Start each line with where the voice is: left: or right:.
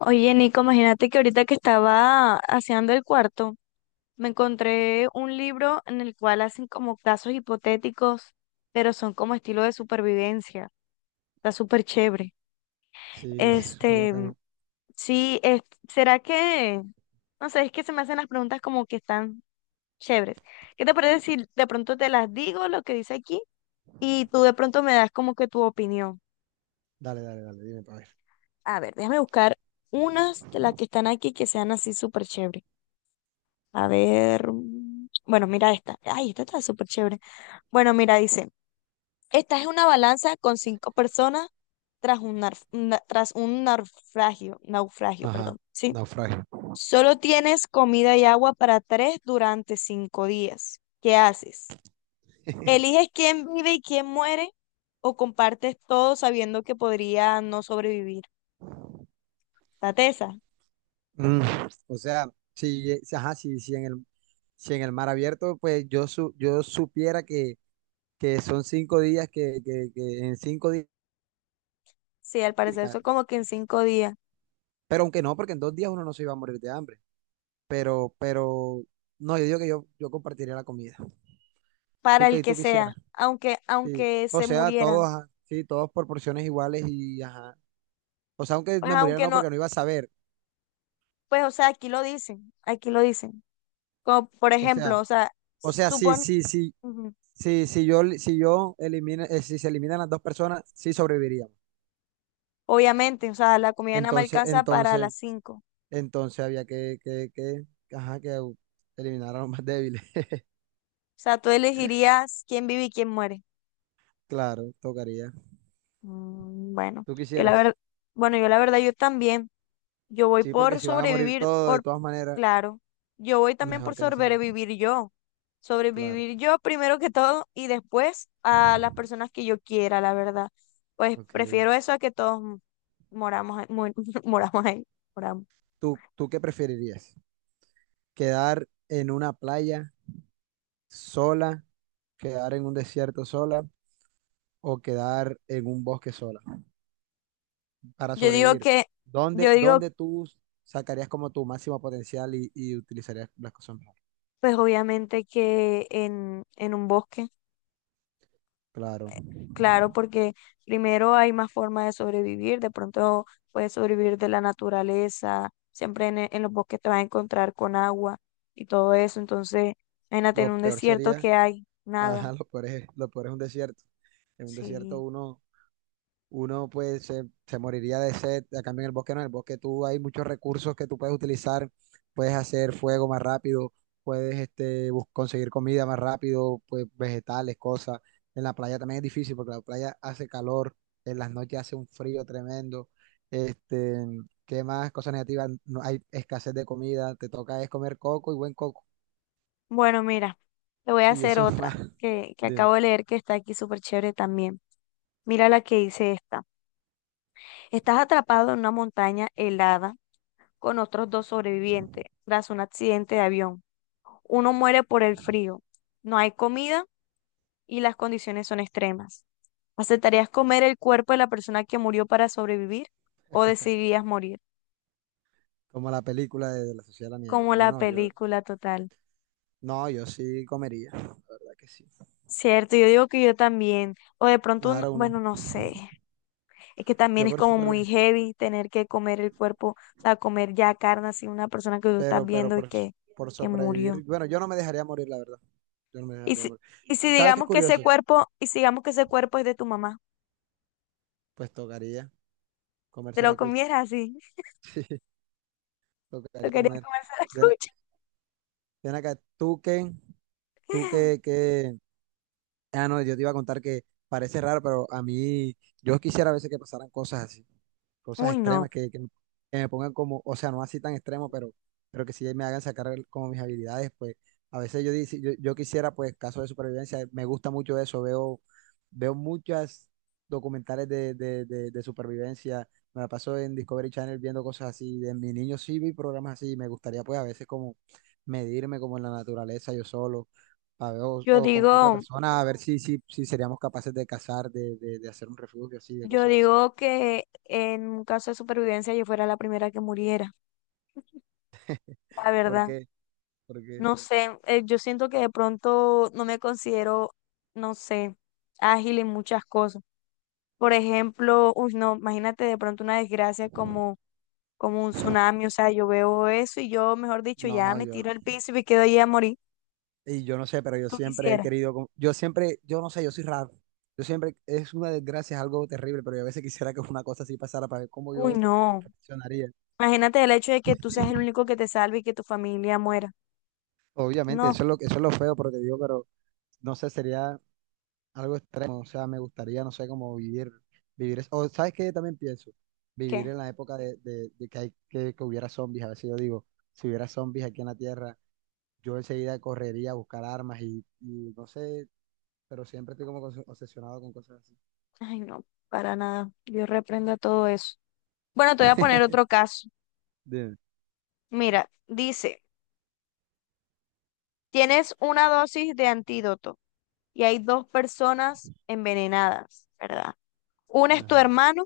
left: Oye, Nico, imagínate que ahorita que estaba haciendo el cuarto, me encontré un libro en el cual hacen como casos hipotéticos, pero son como estilo de supervivencia. Está súper chévere.
right: Sí, súper
left: Este,
right: bacano.
left: sí, ¿será que, no sé, es que se me hacen las preguntas como que están chéveres. ¿Qué te parece si de pronto te las digo lo que dice aquí y tú de pronto me das como que tu opinión?
right: Dale, dale, dale, dime para ver.
left: A ver, déjame buscar unas de las que están aquí que sean así súper chéveres. A ver, bueno, mira esta. Ay, esta está súper chévere. Bueno, mira, dice, esta es una balanza con cinco personas tras un naufragio,
right: Ajá,
left: perdón, ¿sí?
right: naufragio.
left: Solo tienes comida y agua para tres durante 5 días. ¿Qué haces? ¿Eliges quién vive y quién muere o compartes todo sabiendo que podría no sobrevivir? La tesa.
right: Mm, ajá, si en el mar abierto, pues yo supiera que, son 5 días que en 5 días.
left: Sí, al parecer eso
right: Pescar.
left: como que en 5 días,
right: Pero aunque no, porque en 2 días uno no se iba a morir de hambre. Pero, pero, no, yo digo que yo compartiría la comida.
left: para
right: ¿Tú
left: el
right: qué
left: que
right: tú
left: sea,
right: quisieras?
left: aunque,
right: Sí.
left: aunque
right: O
left: se
right: sea, todos,
left: murieran.
right: ajá, sí, todos por porciones iguales y ajá. O sea, aunque
left: Pues,
right: me muriera
left: aunque
right: no,
left: no,
right: porque no iba a saber.
left: pues, o sea, aquí lo dicen, aquí lo dicen. Como, por
right: O sea.
left: ejemplo, o sea,
right: O sea, sí,
left: supon,
right: sí, sí.
left: ujú,
right: Si yo si se eliminan las dos personas, sí sobreviviríamos.
left: obviamente, o sea, la comida nada más
right: Entonces,
left: alcanza para
right: entonces,
left: las cinco.
right: entonces había ajá, eliminar a los más débiles.
left: O sea, tú elegirías quién vive y quién muere.
right: Claro, tocaría.
left: Mm,
right: Tú
left: yo la
right: quisieras.
left: verdad, bueno, yo la verdad, yo también, yo voy
right: Sí, porque
left: por
right: si van a morir
left: sobrevivir,
right: todos, de
left: por,
right: todas maneras,
left: claro, yo voy también
right: mejor
left: por
right: que se salven.
left: sobrevivir yo.
right: Claro,
left: Sobrevivir yo primero que todo y después a las personas que yo quiera, la verdad. Pues
right: ok.
left: prefiero eso a que todos moramos ahí, moramos ahí, moramos.
right: ¿Tú qué preferirías? ¿Quedar en una playa sola? ¿Quedar en un desierto sola? ¿O quedar en un bosque sola? Para
left: Yo digo
right: sobrevivir,
left: que, yo
right: ¿dónde,
left: digo,
right: dónde tú sacarías como tu máximo potencial y utilizarías las cosas mejor?
left: pues obviamente que en un bosque,
right: Claro.
left: claro, porque primero hay más formas de sobrevivir, de pronto puedes sobrevivir de la naturaleza, siempre en los bosques te vas a encontrar con agua y todo eso, entonces, imagínate en
right: Lo
left: un
right: peor
left: desierto
right: sería,
left: que hay
right: ajá,
left: nada,
right: lo peor es un desierto. En un desierto
left: sí.
right: uno pues se moriría de sed, a cambio en el bosque no, en el bosque tú hay muchos recursos que tú puedes utilizar, puedes hacer fuego más rápido, puedes conseguir comida más rápido, pues vegetales, cosas. En la playa también es difícil porque la playa hace calor, en las noches hace un frío tremendo, este, ¿qué más? Cosas negativas, no hay escasez de comida, te toca es comer coco y buen coco,
left: Bueno, mira, te voy a
right: y
left: hacer
right: eso es
left: otra
right: más
left: que
right: de,
left: acabo de leer que está aquí súper chévere también. Mira la que dice esta. Estás atrapado en una montaña helada con otros dos sobrevivientes tras un accidente de avión. Uno muere por el frío. No hay comida y las condiciones son extremas. ¿Aceptarías comer el cuerpo de la persona que murió para sobrevivir o decidirías morir?
right: como la película de, la Sociedad de la Nieve.
left: Como la película total.
right: No, yo sí comería, la verdad que sí.
left: Cierto, yo digo que yo también. O de pronto,
right: Ahora uno.
left: bueno, no sé. Es que también
right: Yo
left: es
right: por
left: como muy
right: supervivir,
left: heavy tener que comer el cuerpo, o sea, comer ya carne así, una persona que tú estás
right: pero, pero
left: viendo y
right: por,
left: que,
right: por
left: que murió.
right: sobrevivir. Bueno, yo no me dejaría morir, la verdad. Yo no me
left: Y
right: dejaría
left: si,
right: morir. ¿Sabes qué es curioso?
left: y si digamos que ese cuerpo es de tu mamá,
right: Pues tocaría
left: te
right: comerse
left: lo
right: la cucha.
left: comieras así,
right: Sí,
left: lo
right: tocaría
left: quería
right: comer.
left: comer a la
right: Ven, a-
left: cucha.
right: ven acá, tú qué tú qué qué Ah, no, yo te iba a contar que parece raro, pero a mí, yo quisiera a veces que pasaran cosas así, cosas
left: Uy, no.
right: extremas que me pongan como, o sea, no así tan extremo, pero que sí me hagan sacar como mis habilidades. Pues a veces yo quisiera, pues, casos de supervivencia. Me gusta mucho eso. Veo muchas documentales de supervivencia. Me la paso en Discovery Channel viendo cosas así. De mi niño sí vi programas así. Me gustaría pues a veces como medirme como en la naturaleza yo solo. A ver,
left: Yo
right: o con otra
left: digo,
right: persona, a ver si seríamos capaces de cazar, de hacer un refugio así, de
left: yo
right: cosas así.
left: digo que en un caso de supervivencia yo fuera la primera que muriera, la
right: ¿Por
left: verdad.
right: qué? ¿Por qué?
left: No sé, yo siento que de pronto no me considero, no sé, ágil en muchas cosas. Por ejemplo, uy, no, imagínate de pronto una desgracia como, un tsunami, o sea, yo veo eso y yo, mejor dicho, ya
right: No,
left: me tiro al piso y me quedo ahí a morir.
right: y yo no sé, pero yo
left: Tú
right: siempre he
left: quisieras.
right: querido, yo no sé, yo soy raro. Yo siempre, es una desgracia, es algo terrible, pero yo a veces quisiera que una cosa así pasara para ver cómo yo
left: Uy, no.
right: reaccionaría.
left: Imagínate el hecho de que tú seas el único que te salve y que tu familia muera.
right: Obviamente,
left: No,
right: eso es lo feo, pero te digo, pero no sé, sería algo extremo. O sea, me gustaría, no sé, como vivir eso. O, ¿sabes qué? Yo también pienso, vivir
left: ¿qué?
right: en la época de que, hay, que hubiera zombies. A veces yo digo, si hubiera zombies aquí en la Tierra, yo enseguida correría a buscar armas y no sé, pero siempre estoy como obsesionado con cosas así.
left: Ay, no, para nada. Dios reprenda todo eso. Bueno, te voy a poner otro caso.
right: De-
left: Mira, dice, tienes una dosis de antídoto y hay dos personas envenenadas, ¿verdad? Una es tu
right: ajá.
left: hermano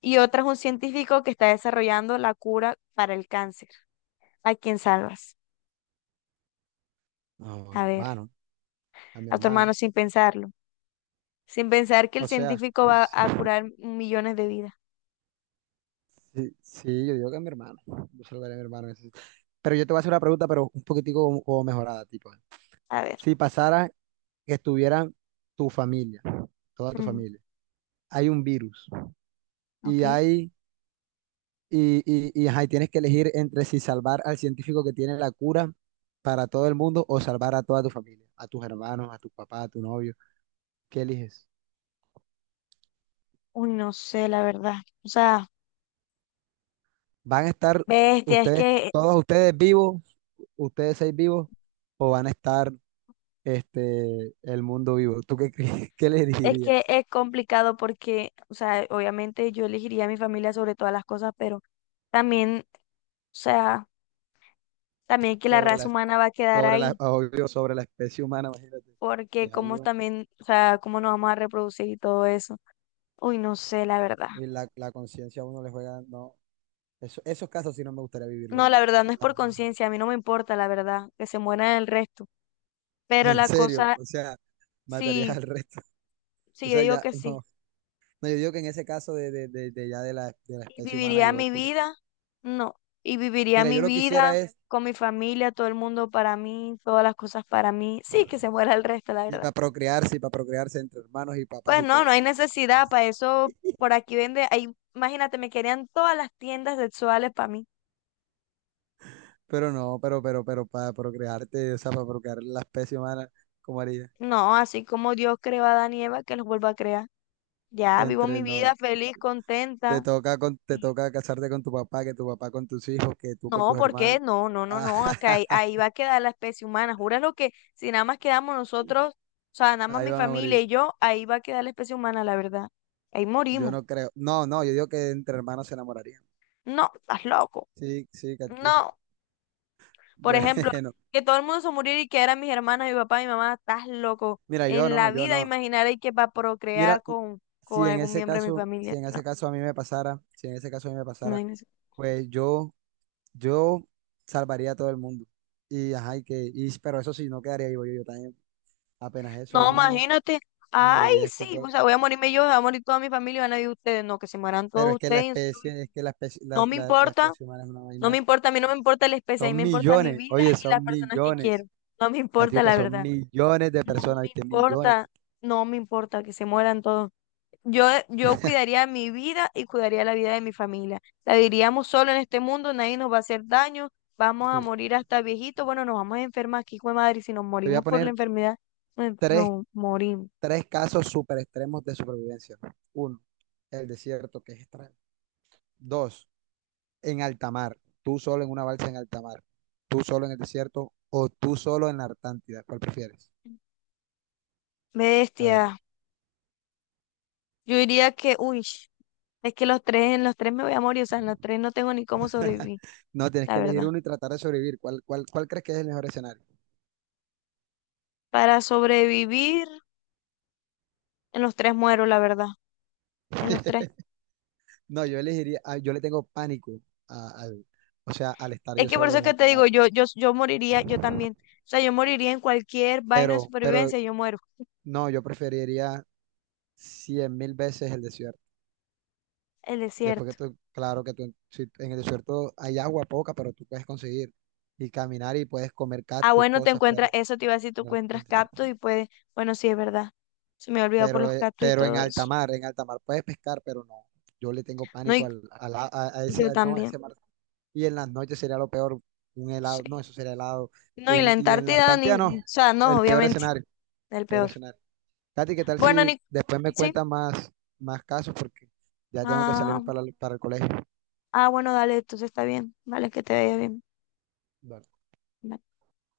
left: y otra es un científico que está desarrollando la cura para el cáncer. ¿A quién salvas?
right: No, a
left: A
right: mi
left: ver,
right: hermano, a mi
left: a tu
right: hermano.
left: hermano sin pensarlo. Sin pensar que el
right: O sea,
left: científico va
right: sí,
left: a curar millones de vidas.
right: sí, sí, yo digo que a mi hermano. Yo se lo daría a mi hermano. Ese sí. Pero yo te voy a hacer una pregunta, pero un poquitico como mejorada, tipo.
left: A ver,
right: Si pasara que estuviera tu familia, toda tu
left: mm,
right: familia, hay un virus y
left: ok.
right: hay, y, ajá, y tienes que elegir entre si salvar al científico que tiene la cura para todo el mundo o salvar a toda tu familia, a tus hermanos, a tu papá, a tu novio. ¿Qué eliges?
left: Uy, no sé, la verdad. O sea,
right: ¿Van a estar
left: bestia, es
right: ustedes,
left: que
right: todos ustedes vivos, ustedes seis vivos, o van a estar el mundo vivo? ¿Tú qué, qué le
left: es que
right: dirías
left: es complicado porque, o sea, obviamente yo elegiría a mi familia sobre todas las cosas, pero también, o sea, también que la
right: sobre
left: raza
right: la,
left: humana va a quedar
right: sobre la,
left: ahí,
right: obvio, sobre la especie humana? Imagínate,
left: porque
right: es
left: como
right: algo,
left: también, o sea, cómo nos vamos a reproducir y todo eso. Uy, no sé, la verdad.
right: y la conciencia a uno le juega, no, esos casos sí no me gustaría vivirlo a
left: No, la
right: mí,
left: verdad no es por
right: para nada.
left: conciencia, a mí no me importa, la verdad, que se mueran el resto. Pero
right: En
left: la
right: serio,
left: cosa,
right: o sea, matarías
left: sí,
right: al resto.
left: sí,
right: O
left: yo
right: sea,
left: digo
right: ya,
left: que
right: no,
left: sí.
right: no, yo digo que en ese caso de ya de la
left: Y
right: especie humana,
left: viviría
right: yo
left: mi
right: pues,
left: vida, no. Y viviría
right: mira,
left: mi
right: yo lo que
left: vida
right: quisiera es
left: con mi familia, todo el mundo para mí, todas las cosas para mí. Sí, que se muera el resto, la verdad.
right: Y para procrearse entre hermanos y papás
left: Pues
right: y
left: no,
right: todo.
left: no hay necesidad para eso. Por aquí vende, ahí, imagínate, me querían todas las tiendas sexuales para mí.
right: Pero no, pero para procrearte, o sea, para procrear la especie humana, ¿cómo haría?
left: No, así como Dios creó a Adán y Eva, que los vuelva a crear. Ya, vivo
right: Entre
left: mi
right: no,
left: vida feliz, contenta.
right: te toca casarte con tu papá, que tu papá con tus hijos, que tú con
left: No,
right: tus
left: ¿por qué?
right: hermanos.
left: No, no, no,
right: Ah,
left: no. Acá ahí, ahí va a quedar la especie humana. Júralo que si nada más quedamos nosotros, o sea, nada más
right: ahí
left: mi
right: van a
left: familia
right: morir.
left: y yo, ahí va a quedar la especie humana, la verdad. Ahí
right: Yo
left: morimos.
right: no creo. No, no, yo digo que entre hermanos se enamorarían.
left: No, estás loco.
right: Sí, sí, Catiuca.
left: No. Por ejemplo,
right: Bueno,
left: que todo el mundo se muriera y que eran mis hermanas, mi papá, mi mamá, estás loco.
right: mira, yo
left: En
right: no,
left: la
right: yo
left: vida
right: no.
left: imaginaré que va a
right: Mira,
left: procrear con, con algún miembro de mi
right: si
left: familia.
right: en
left: No,
right: ese caso a mí me pasara, si en ese caso a mí me pasara,
left: imagínense.
right: pues yo Yo salvaría a todo el mundo. Pero eso sí, no quedaría vivo yo, yo también. Apenas eso ahí
left: No,
right: mismo,
left: imagínate.
right: me
left: Ay,
right: moriría de
left: sí,
right: escuco.
left: o sea, voy a morirme yo, va a morir toda mi familia y van a vivir ustedes. No, que se mueran
right: Pero
left: todos
right: es que la
left: ustedes.
right: especie, es que la especie,
left: No me
right: la
left: importa.
right: especie humana es una
left: No me
right: vaina.
left: importa, a mí no me importa la especie, a mí
right: Son
left: me importa mi
right: millones,
left: vida
right: oye,
left: y las
right: son
left: personas que quiero.
right: millones.
left: No me
right: Ya te
left: importa,
right: digo que
left: la
right: son
left: verdad.
right: millones de
left: No
right: personas,
left: me
right: ¿viste? Millones.
left: importa, no me importa que se mueran todos. Yo cuidaría mi vida y cuidaría la vida de mi familia. La viviríamos solo en este mundo, nadie nos va a hacer daño, vamos a
right: Mira,
left: morir hasta viejitos. Bueno, nos vamos a enfermar aquí, hijo de madre, y si nos
right: te voy a
left: morimos por la
right: poner
left: enfermedad, nos,
right: tres,
left: nos morimos.
right: tres casos super extremos de supervivencia. Uno, el desierto, que es extremo. Dos, en alta mar, tú solo en una balsa en alta mar, tú solo en el desierto o tú solo en la Antártida. ¿Cuál prefieres? A ver,
left: Bestia, yo diría que, uy, es que los tres, en los tres me voy a morir, o sea, en los tres no tengo ni cómo sobrevivir,
right: no, tienes
left: la
right: que
left: verdad.
right: elegir uno y tratar de sobrevivir. Cuál crees que es el mejor escenario?
left: Para sobrevivir en los tres muero, la verdad, en los tres.
right: No, yo elegiría, ah, yo le tengo pánico al, o sea, al estar
left: Es
right: yo
left: que por
right: solo
left: eso
right: en
left: que te
right: alta mar.
left: digo, yo moriría, yo también. O sea, yo moriría en cualquier vaina de
right: Pero
left: supervivencia, yo muero.
right: no, yo preferiría cien mil veces el desierto.
left: El
right: Después que
left: desierto.
right: tú, claro que tú, si en el desierto hay agua poca, pero tú puedes conseguir y caminar y puedes comer
left: Ah,
right: tus
left: bueno, te
right: cosas,
left: encuentras,
right: pero
left: eso te iba a decir, tú
right: no-
left: encuentras cactus y puedes, bueno, sí, es verdad. Se me ha olvidado por los cactus y
right: pero
left: todo eso.
right: en alta mar puedes pescar, pero no. Yo le tengo
left: No,
right: pánico
left: y
right: a ese,
left: yo
right: no, a ese
left: también,
right: mar. Y en las noches sería lo peor, un helado, no,
left: sí.
right: eso sería helado.
left: No, y la
right: Y en la
left: Antártida, ni,
right: Antártida no,
left: o sea, no,
right: el peor
left: obviamente,
right: escenario,
left: el
right: peor
left: peor.
right: escenario. Katy, ¿qué tal
left: Bueno,
right: si
left: ni,
right: después me
left: sí.
right: cuentas más, más casos? Porque ya tengo que salir
left: Ah,
right: para, para el colegio.
left: ah, bueno, dale, entonces está bien. Vale, que te vaya bien.
right: Dale.
left: Bye.